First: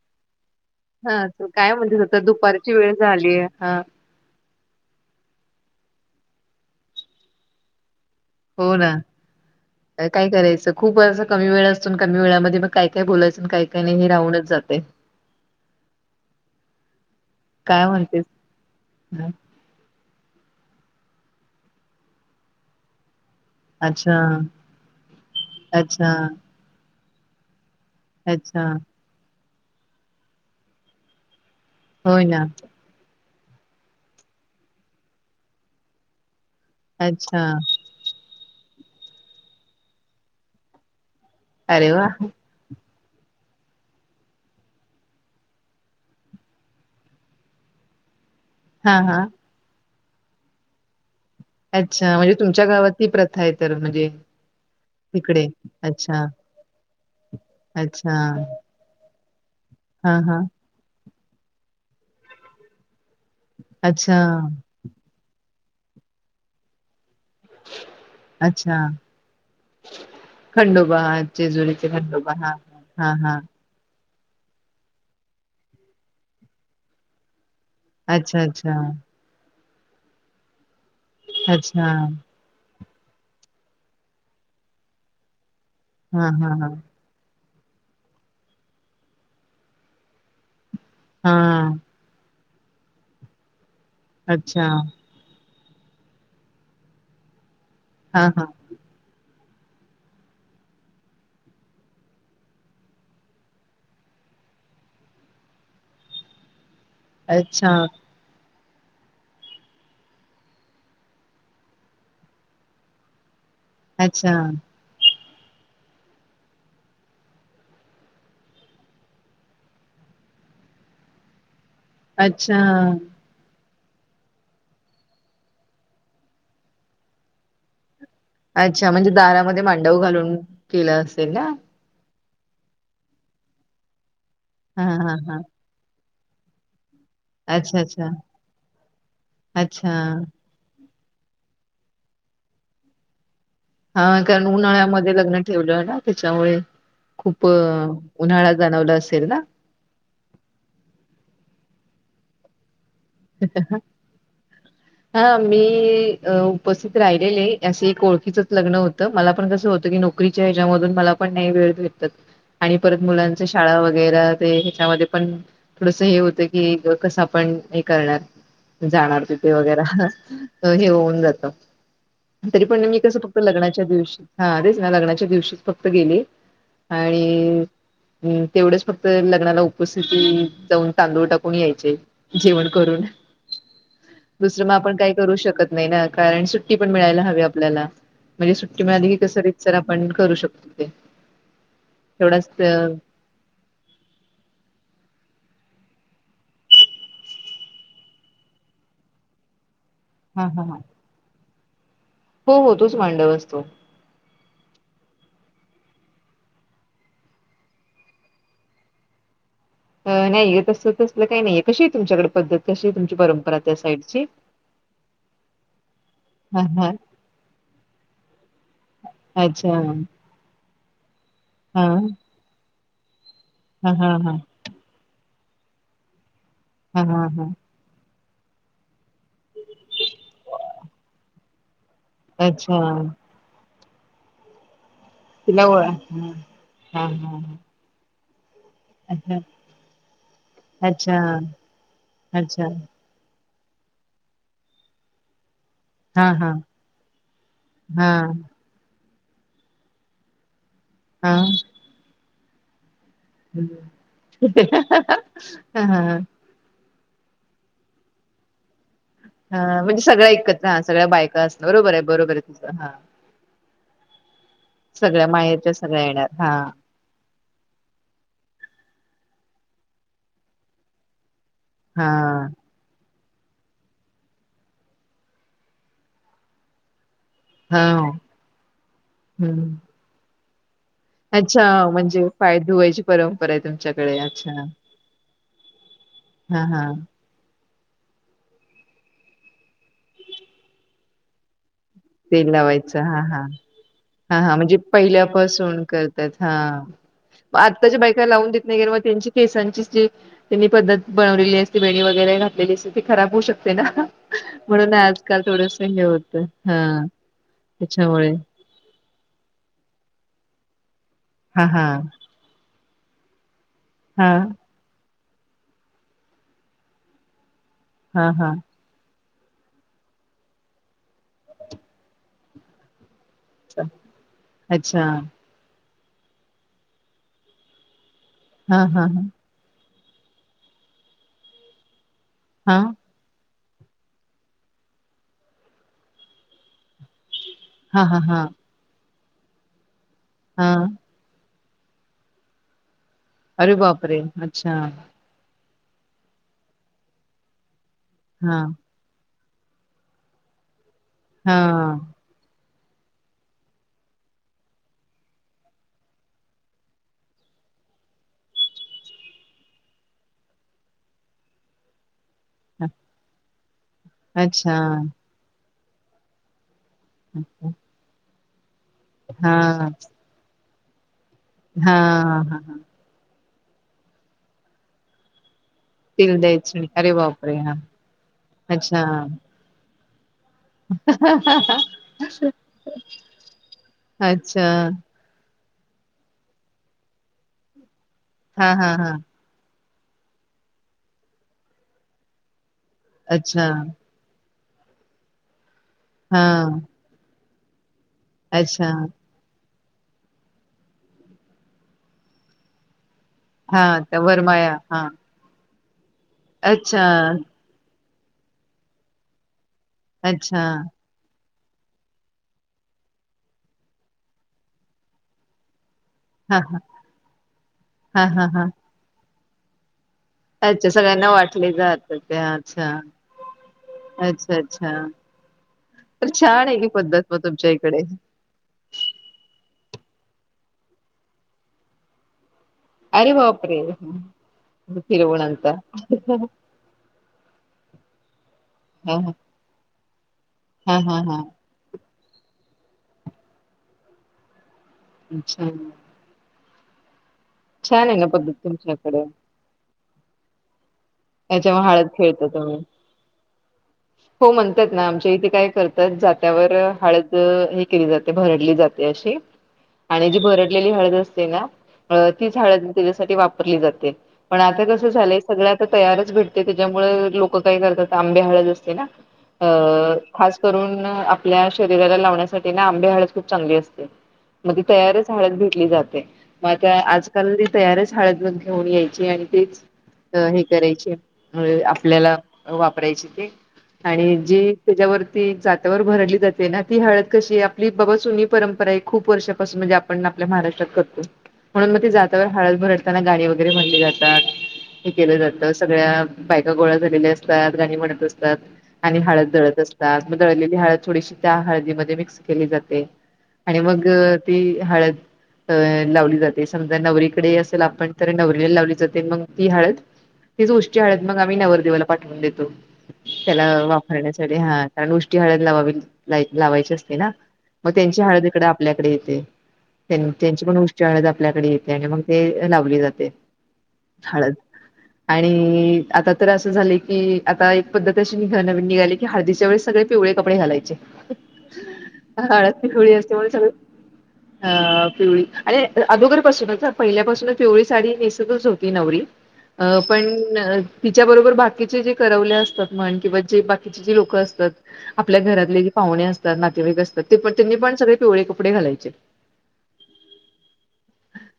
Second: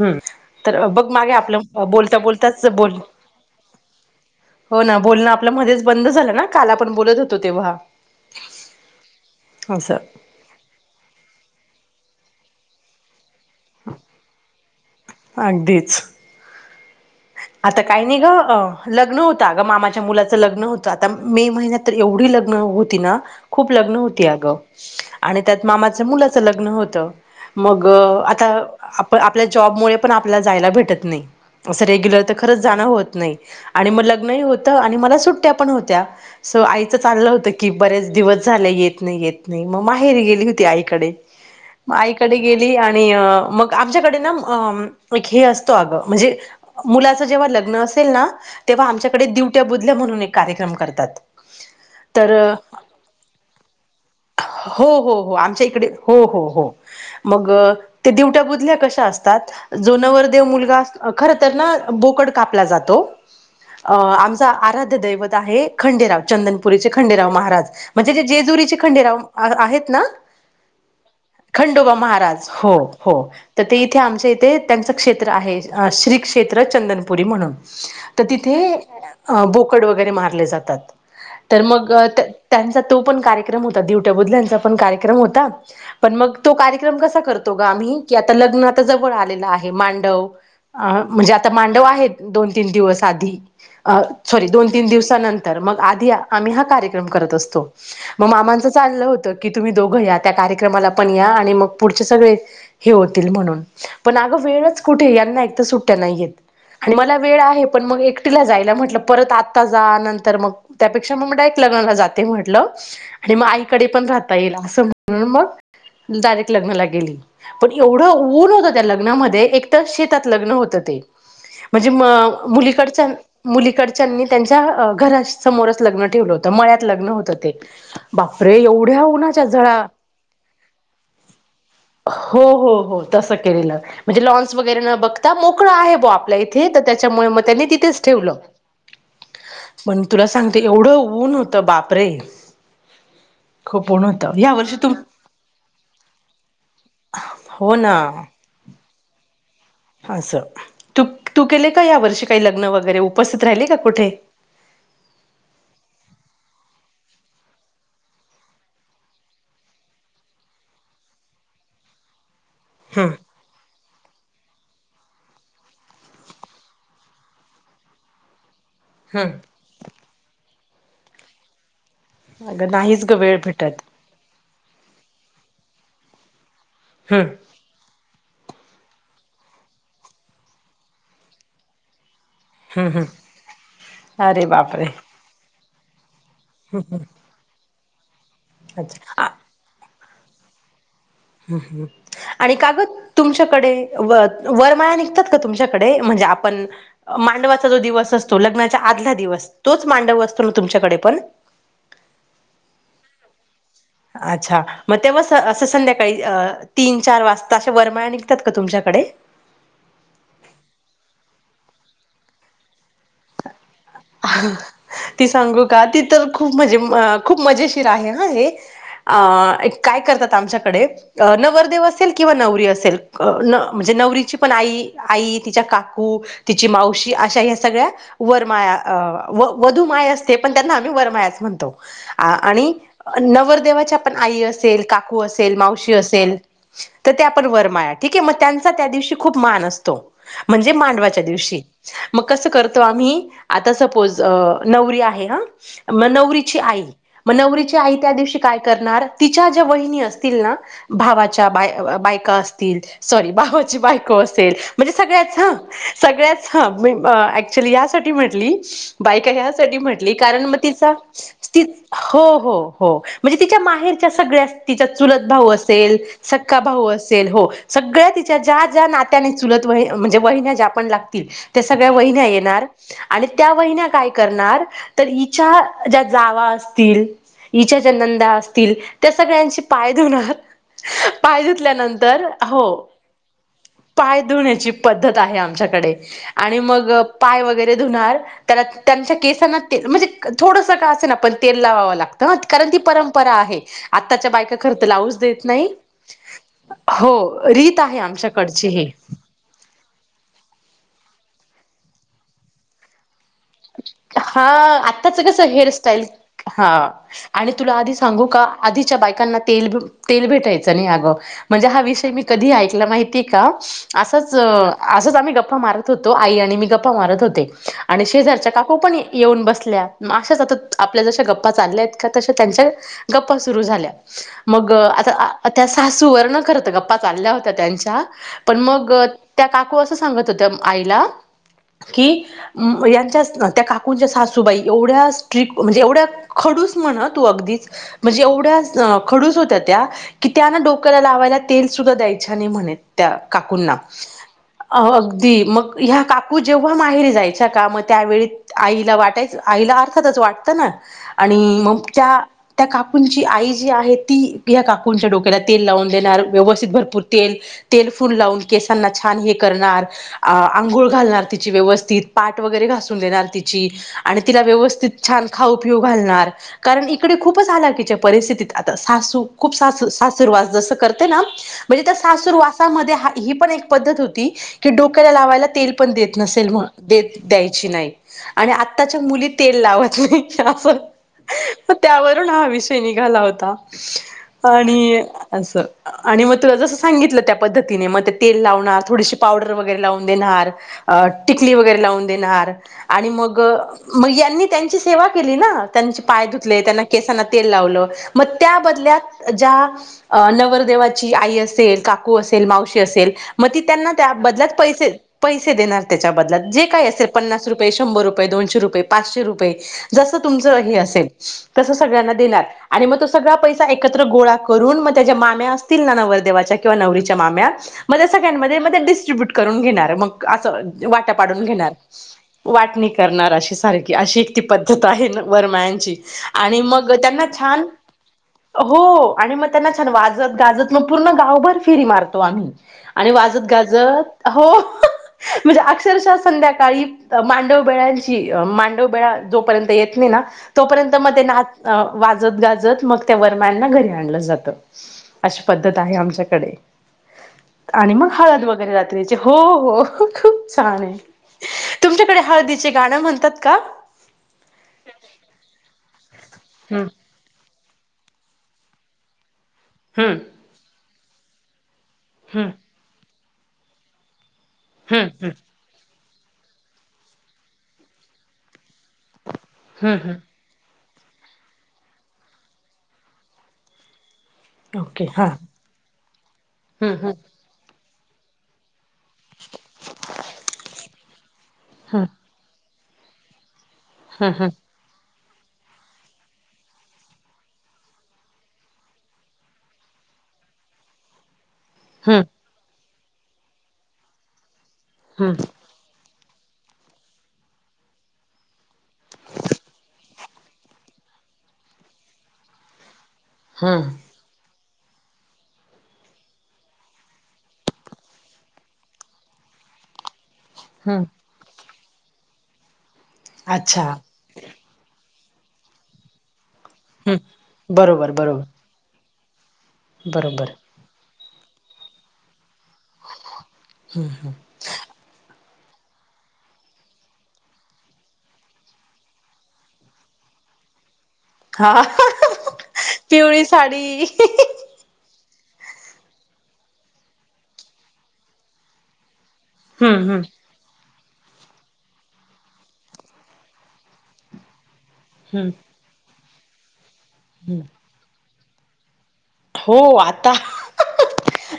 हम् तर बघ हा मागे तू आपलं काय म्हणतेस बोलता आता बोलताच दुपारची वेळ बोल झालीय हा हो ना बोलणं आपल मध्येच बंद झाल ना काल आपण बोलत होतो तेव्हा. हो ना असं काय करायचं खूप अस कमी वेळ असतो कमी वेळामध्ये म काय-काय बोलायचं काय-काय नाही हे राहूनच जातय. अगदीच. आता काय काही नाही म्हणतेस ग लग्न हा. होत आज. मामाच्या मुलाच लग्न होत आता मे महिन्यात तर एवढी लग्न होती ना खूप लग्न अच्छा होती अगं आणि त्यात मामाच्या अच्छा मुलाचं लग्न होत. मग आता अच्छा आप आपल्या जॉब मुळे पण आपल्याला जायला भेटत नाही असं रेग्युलर होय तर ना खरंच जाणं होत नाही आणि म लग्न होत आणि मला सुट्या पण होत्या. सो आईच चाललं अच्छा होतं की बऱ्याच दिवस झाले येत नाही येत नाही मग माहेर गेली होती आईकडे. अरे वा आईकडे गेली आणि मग आमच्याकडे ना एक हे असतो अग म्हणजे मुलाच जेव्हा लग्न असेल ना तेव्हा हा हा आमच्याकडे दिवट्या बुधल्या म्हणून एक कार्यक्रम करतात. अच्छा तर म्हणजे तुमच्या गावातली प्रथा आहे तर म्हणजे हो हो हो तिकडे आमच्या इकडे अच्छा हो हो हो. मग ते अच्छा दिवट्या बुधल्या कशा असतात? जो हा हा नवरदव मुलगा खरच तर ना, बोकड कापला जातो. अच्छा आमचा आराध्य दैवत आहे खंडेराव चंदनपुरीचे खंडेराव महाराज. म्हणजे जे जेजुरीचे अच्छा खंडेराव आहेत ना. खंडोबा हा, जेजुरीचे खंडोबा महाराज हा हो हा हो. हा त ते इथे आमच्या इथे त्यांचं क्षेत्र आहे. श्री क्षेत्र चंदनपुरी म्हणून. तर अच्छा तिथे अच्छा बोकड वगैरे मारले जातात. तर अच्छा मग त्यांचा तो पण कार्यक्रम होता. दिवट्या बुधल्यांचा पण कार्यक्रम होता. पण हा मग तो हा हा कार्यक्रम कसा करतो दोघ आम्ही, की लग्न आता जवळ आलेल आहे. मांडव म्हणजे आता हा मांडव आहेत. दोन तीन दिवस आधी. सॉरी अच्छा दोन तीन दिवसानं तर. मग आधी आम्ही हा कार्यक्रम करत असतो. हा मग हा मामांचं चाललं होतं की, तुम्ही दोघं या. त्या कार्यक्रमाला पण या आणि मग पुढचे सगळे हे होतील म्हणून. पण अगं वेळच कुठे? यांना एक तर सुट ट्ट्या नाहीयेत. मला वेळ आहे अच्छा पण मग एक टी जायला. म्हटलं परत आता जा नंतर मग त्यापेक्षा मग मी डायरेक्ट लग्नाला जाते म्हटलं. आणि मग आईकडे पण राहता अच्छा येईल असं. म्हणून मग डायरेक्ट लग्नाला गेली. पण एवढं ऊन होतं त्या लग्नामध्ये. एक तर शेतात लग्न होतं. ते. म्हणजे म अच्छा मुलीकडच्या मुलीकडच्यांनी त्यांच्या घरा समोरच लग्न ठेवलं होतं. मळ्यात लग्न होत ते. बापरे अच्छा, एवढ्या म्हणजे उन्हाच्या दारामध्ये झळा मांडव घालून केल असेल ना? हो-हो-हो तसं केलेलं. म्हणजे लॉन्स वगैरे हा न हा बघता हा मोकळा आहे बा आपल्या इथ. तिथे त त्याच्यामुळे मग त्यांनी अच्छा तिथेच अच्छा ठेवलं. अच्छा पण तुला सांग ते. एवढं ऊन होतं बापरे. खूप ऊन हा होतं कारण या वर्षी तू उन्हाळ्यामध्ये लग्न ठेवलं ना त्याच्यामुळे. खूप हो ना उन्हाळा जाणवला असेल ना? असं. तू तू केले का यावर्षी काही लग्न वगैरे उपस्थित राहिले का कुठे? [inaudible] हा मी उपस्थित राहिलेले. असं एक ओळखीचंच लग्न होतं. मला पण कसं होतं की नो करीच्या ह्याच्यामधून मला पण नाही वेळ भेटत. [inaudible] आणि परत मुलां शाळा वगैरा. ते ह्याच्यामध्ये पण थोडस हे होत की, कसं आपण करणार. जाणार तिथे हम्म वगैरा. हे होऊन जात. तरी अगं पण मी नाहीच ग कसं वेळ फक्त भेटत लग्नाच्या दिवशी हा तेच ना. ग्नाच्या दिवशीच फक्त गेली हम्म आणि तेवढेच फक्त लग्नाला उपस्थिती. जाऊन तांदूळ टाकून यायचे. जेवण हम्म करून. हम्म अरे दुसर म बापरे आपण काय करू शकत नाही ना. कारण सुट्टी पण मिळायला हवी आपल्याला. म्हणजे सुट्टी मिळाली अच्छा की आ- कस तर आपण करू शकतो ते. हम्म हम्म. तेवढाच आणि काग? तुमच्याकडे व वरमाया निघतात का तुमच्याकडे? म्हणजे आपण मांडवाचा जो दिवस असतो. लग्नाचा आधला दिवस. तोच मांडव असतो हा ना, हा हा. तुमच्याकडे पण? हो हो तोच मांडव असतो. अच्छा, मग तेव्हा असं संध्याकाळी तीन चार वाजता अशा वरमाया निघतात का तुमच्याकडे? नाही तस तसलं काही नाहीये. कशीय तुमच्याकडे पद्धत? कशीय तुमची परंपरा? त्या साईडची? ती सांगू का ती तर खूप हा मजे हा खूप मजेशीर आहे हा हे आ एक अच्छा काय करतात आमच्याकडे नवरदेव हा. असेल किंवा नवरी असेल अ न म हा म्हणजे हा हा नवरीची पण आई आई तिच्या काकू तिची हा मावशी हा अशा हा या सगळ्या वरमाळा अ व वधू माय असते पण त्यांना आम्ही वरमायाच म्हणतो. आ आणि अच्छा नवरदेवाच्या पण आई असेल का काकू असेल तिला ओळ मावशी हा असेल हा तर त्या हा पण वरमाया ठीक हे म त्यांचा त्या दिवशी अच्छा खूप मान असतो. म्हणजे अच्छा मांडवाच्या दिवशी मग कसं अच्छा करतो आम्ही आता सपोज नवरी आहे हा म हा हा नवरीची आई म नवरीची आई हा त्या दिवशी काय करणार तिच्या ज्या वहिनी असतील ना हा हा भावाच्या बा बायका असतील तर सॉरी भावाची बायको असेल म्हणजे सगळ्याच हं हा सगळ्याच हं मी अ‍ॅक्च्युअली यासाठी म्हणटली. बायका ह्यासाठी हा म्हणजे म्हंटली सगळ्या कारण मग ऐकत हा तिचा सगळ्या बायका ती असण बरोबर आहे हो बरोबर आहे हो तुझं हा हो म्हणजे तिच्या माहेरच्या सगळ्या तिचा चुलत सगळ्या भाऊ माहेरच्या असेल सगळ्या येणार हा सक्का भाऊ असेल हो सगळ्या तिच्या ज्या ज्या नात्याने चुलत वहि म्हणजे वहिन्या ज्या पण लागतील त्या सगळ्या हा वहिन्या येणार. आणि त्या वहिन्या काय करणार तर हिच्या ज्या जावा असतील हिच्या हा ज्या नंदा असतील त्या सगळ्यांचे हम्म पाय धुणार पाय अच्छा धुतल्यानंतर, म्हणजे पाय हो धुवायची परंपरा आहे तुमच्याकडे पाय अच्छा धुण्याची पद्धत आहे आमच्याकडे आणि हा हा मग पाय वगैरे धुणार कारण त्यांच्या केसांना ते म्हणजे थोडंसं का असेना पण तेल लावावं लागत धुतात तेल कारण ती लावायचं हा परंपरा हा आहे आताच्या हा बायका हा खर म्हणजे तर लावूच देत नाही पहिल्यापासून करतात हा हो रीत आहे आत्ताच्या बायका लावून देत आमच्याकडची नाही ही कारण मग त्यांची केसांची स्ट्रीप त्यांनी पद्धत बनवलेली असते वेणी वगैरे घातलेली असते ती खराब होऊ शकते. ना हा म्हणून आत्ताच आजकाल कसं थोडस हे हेअरस्टाईल होतं. हा आणि तुला आधी सांगू त्याच्यामुळे का आधीच्या बायकांना तेल तेल भेटायचं नाही अगं म्हणजे हा विषय मी कधी ऐकला माहिती का हा असंच असंच आम्ही गप्पा मारत होतो आई आणि मी गप्पा मारत होते आणि हा शेजार हा काकू पम ण येऊन बसल्या अशाच आता आपल्या जश्या गप्पा चालल्या आहेत का तशा त्यांच्या गप्पा सुरू झाल्या मग अच्छा आता त्या सासू वरन खरं तर गप्पा चालल्या होत्या त्यांच्या पण हा मग हा त्या का कू अस सांगत होत्या आईला की हा यांच्या त्या काकूंच्या सासूबाई एवढ्या स्ट्रिक म्हणजे एवढ्या खडूस म्हणा तू अगदीच हा हा म्हणजे हा एवढ्या खडूस होत्या त्या की त्यान हा डोक्याला लावायला तेल सुद्धा द्यायच्या नाही म्हणे त्या अरे काकूंना बापरे अच्छा अ अ ती मग ह्या काकू जेंव्हा माहेरी जायच्या का मग त्यावेळी हा आईला वाटाय आईला अर्थातच वाटत ना हा आणि मग त्या त्या काकूंची आई जी आहे ती ह्या काकूंच्या डोक्याला तेल लावून देणार व्यवस्थित भरपूर तेल तेल फूल लावून केसांना छान हे करणार अ आंघोळ घालणार तिची व्यवस्थित पाठ वगैरे धुवून देणार तिची आणि तिला अच्छा व्यवस्थित छान खाऊ पिऊ घालणार कारण इकडे खूपच हालाकीच्या परिस्थितीत आता सासू खूप हा सासू स सासूरवास जस करते ना म्हणजे त्या हा हा सासूरवासामध्ये ह ही पण एक पद्धत होती की डोक्याला लावायला तेल पण देत तिल नसेल म्हणून द्यायची दे अरे द्या बापरे हा नाही आणि आताच्या अच्छा मुली तेल लावत नाही आस. मग त्यावरून हा विषय निघाला होता अच्छा आणि असं. आणि मग तुला जसं सांगितलं त्या पद्धतीने मग ते तेल हा लावणार हा हा थोडीशी पावडर वगैरे लावून देणार. टिकली वगैरे लावून देणार आणि मग अच्छा मग यांनी त्यांची सेवा केली ना त्यांचे पाय धुतले हा त्यांना केसांना तेल लावलं मग त्या अच्छा बदल्यात ज्या नवरदेवाची आई असेल काकू असेल मावशी असेल. मग ती हा त्यांना त्या बदल्यात वरमाया पैसे हा पैसे देणार त्याच्या बदल्यात मग जे काय अच्छा असेल ते. शंभर रुपये दोनशे रुपये पाचशे रुपये जसं तुमचं अच्छा हे असेल. तस सगळ्यांना देणार आणि मग तो सगळा पैसा एकत्र गोळा करून मग त्याच्या माम्या असतील ना नवर नवरदेवाच्या हा किंवा हा नवरीच्या माम्या मग ते हा हा सगळ्यांमध्ये हा डिस्टब्युट करून घेणार. असं वाटा पाडून घेणार. ह [unintelligible] वाटणी करणार अशी सारखी अशी एक ती अच्छा पद्धत अच्छा आहे वरमायांची. तर आणि छान आहे की मग पद्धत त्यांना मग छान तुमच्या इकडे हो आणि मग त्यांना छान वाजत गाजत मग पूर्ण गावभर फिरी मारतो आम्ही. आणि अरे वाजत बापरे गाजत हं. हो फिरवून म्हणजे आणता अक्षरशः संध्या मांडव बेळ्यांची मांडव हा बेळा जोपर्यंत येत नाही ना तोपर्यंत हा मग हा ते हा नाच अ वाजत गाजत मग त्या वरमयांना घरी आणल जात. अशी अच्छा पद्धत आहे आमच्याकडे. आणि मग छान आहे ना हळद पद्धत वगैरे रात्रीचे तुमच्याकडे हो हो खूप छान आहे. याच्यामुळे हाळद तुमच्याकडे खेळतो हळदीचे सगळे गाणं म्हणतात का? हो म्हणतात ना आमच्या इथे काय करतात जात्यावर हम्म हळद हे केली जाते भरडली जाते अशी हम्म आणि जी भरडलेली हळद असते ना हम्म तीच हाळद त्याच्यासाठी वापरली जाते पण आता कसं हम्म हम्म झालंय सगळ्यात तर तयारच भेटते त्याच्यामुळे लोक काय करतात आंबे हळद असते ना अ हम्म हम्म खास करून आपल्या शरीराला लावण्यासाठी ना आंबे हाळद खूप चांगली असते. मग ती ओके हा तयारच हळद घेटली जाते मग हम्म त्या हम्म आजकाल ती तयारच हळद घेऊन यायचे आणि तेच हे करायचे हम्म आपल्याला. वापरायची ती हं आणि हं जी त्याच्यावरती जात्यावर भरडली जाते ना ती हळद कशी आहे आपली बाबा जुनी परंपरा आहे खूप वर्षापासून म्हणजे आ पण आपल्या महाराष्ट्रात करतो. म्हणून मग ते हं जात्यावर हळद भरडताना गानि वगैरे म्हणली जातात हे हं केलं जात. तर सगळ्या बायका गोळ्या झालेल्या असतात गाणी म्हणत असतात. आणि हळद दळत असतात मग दळलेली हळद थोडीशी त्या हळदीमध्ये मिक्स केली जाते. आणि हं मग ती हळद अ लावली जाते समजा नवरीकडे असेल आपण तर नवरीला लावली जाते मग ती हळद तीच उष्टी हं हळद मग आम्ही नवरदेवाला पाठवून देतो त्याला अच्छा वा करण्यासाठी ह कारण उष्टी हळद ला लावायची असते हं ना मग बरोबर त्यांची हळद बरोबर इकड आपल्याकडे येते बरोबर त्यांची पण उष्टी हळद आपल्याकडे येते. आणि मग ते लावली जाते हाळद. आणि आता तर असं झाले की आता एक पद्धत अशी निघ नवीन निघाली की हळदीच्या वेळेस सगळे. पिवळे कपडे घालायचे हा हळद पिवळी असते सगळे अ पिवळी आणि अगोदरपासूनच पहिल्यापासूनच पिवळी साडी नेसतच होती नवरी. अ हम्म हम्म पणं तिच्यां बरोबर बाकीचे जे करवले असतांत म्हंण किंवा जे बाकीचे जे लोकं असतांत आपल्या हम्म घरांतले जे पाहुणे असतांत नातेवाईक असतांत ते पणं हम्म त्यांनी पणं सगळे पिवळे कपडे घालांयचे हो आंता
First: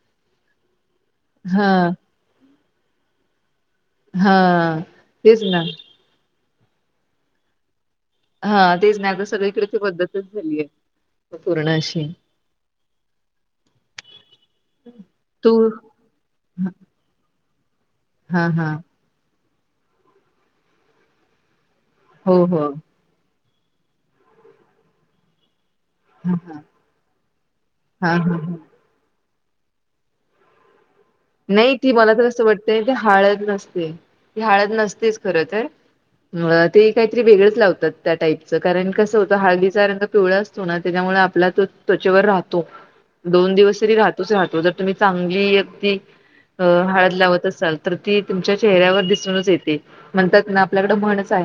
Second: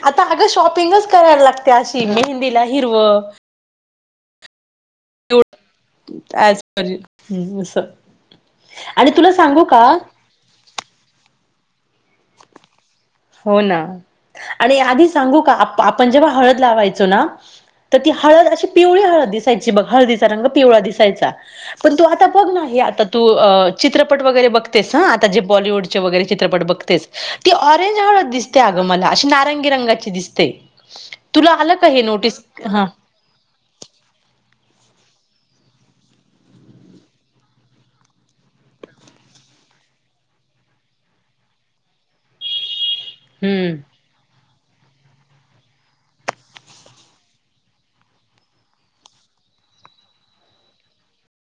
आंता अगं शॉपिंगच करांयला हा लागते अशी मेहंदीला हिरवं हां तेचं नां आंजप हम्मं तसं हां तेचं नाहीं आंता सगळीकडेच त पद्धतचं झाली आहे पुरणांची हो नां आणि आंधी सांगू तू कां आपणं जेंव्हा हळंद लावायचो नां तरं ती हा हळंद अशी हा पिवळी हळंद दिसायची बघं हळदीचा रंग पिवळा दिसायंचा पणं तूं आंता हो बघं हो नां हे आंता तूं चित्रपट वगैरें बघतेस हं आंता जे बॉलिवूड वगैरें हा हा चित्रपट बघतेस ते ऑरेंज हा हांय हा दिसते अगं ती नारंगी रंगाची दिसते तुला आलं नाहीं का ती हे मलां तरं नोटीस कसं वाटतंय हा ते हांळद नसते ती हांळद नसतेच खरं आहे ते कांहीतरी वेगळंच लावतांत त्यां टाईपचं कारणं कसं होतं हळदीचा रंग पिवळा असतं नां त्यांच्यामुळे आपलां तो त्वच्यांवर राहतो दोन हम्म दिवसं जरी राहतोच राहतो जरं तुम्हीं चांगली अगदीं अं हळंद लावतं असांल तरं ती तुमच्यां चेहऱ्यांवर दिसूनच येते म्हणतांत नां आपल्याकडं म्हणंच आहे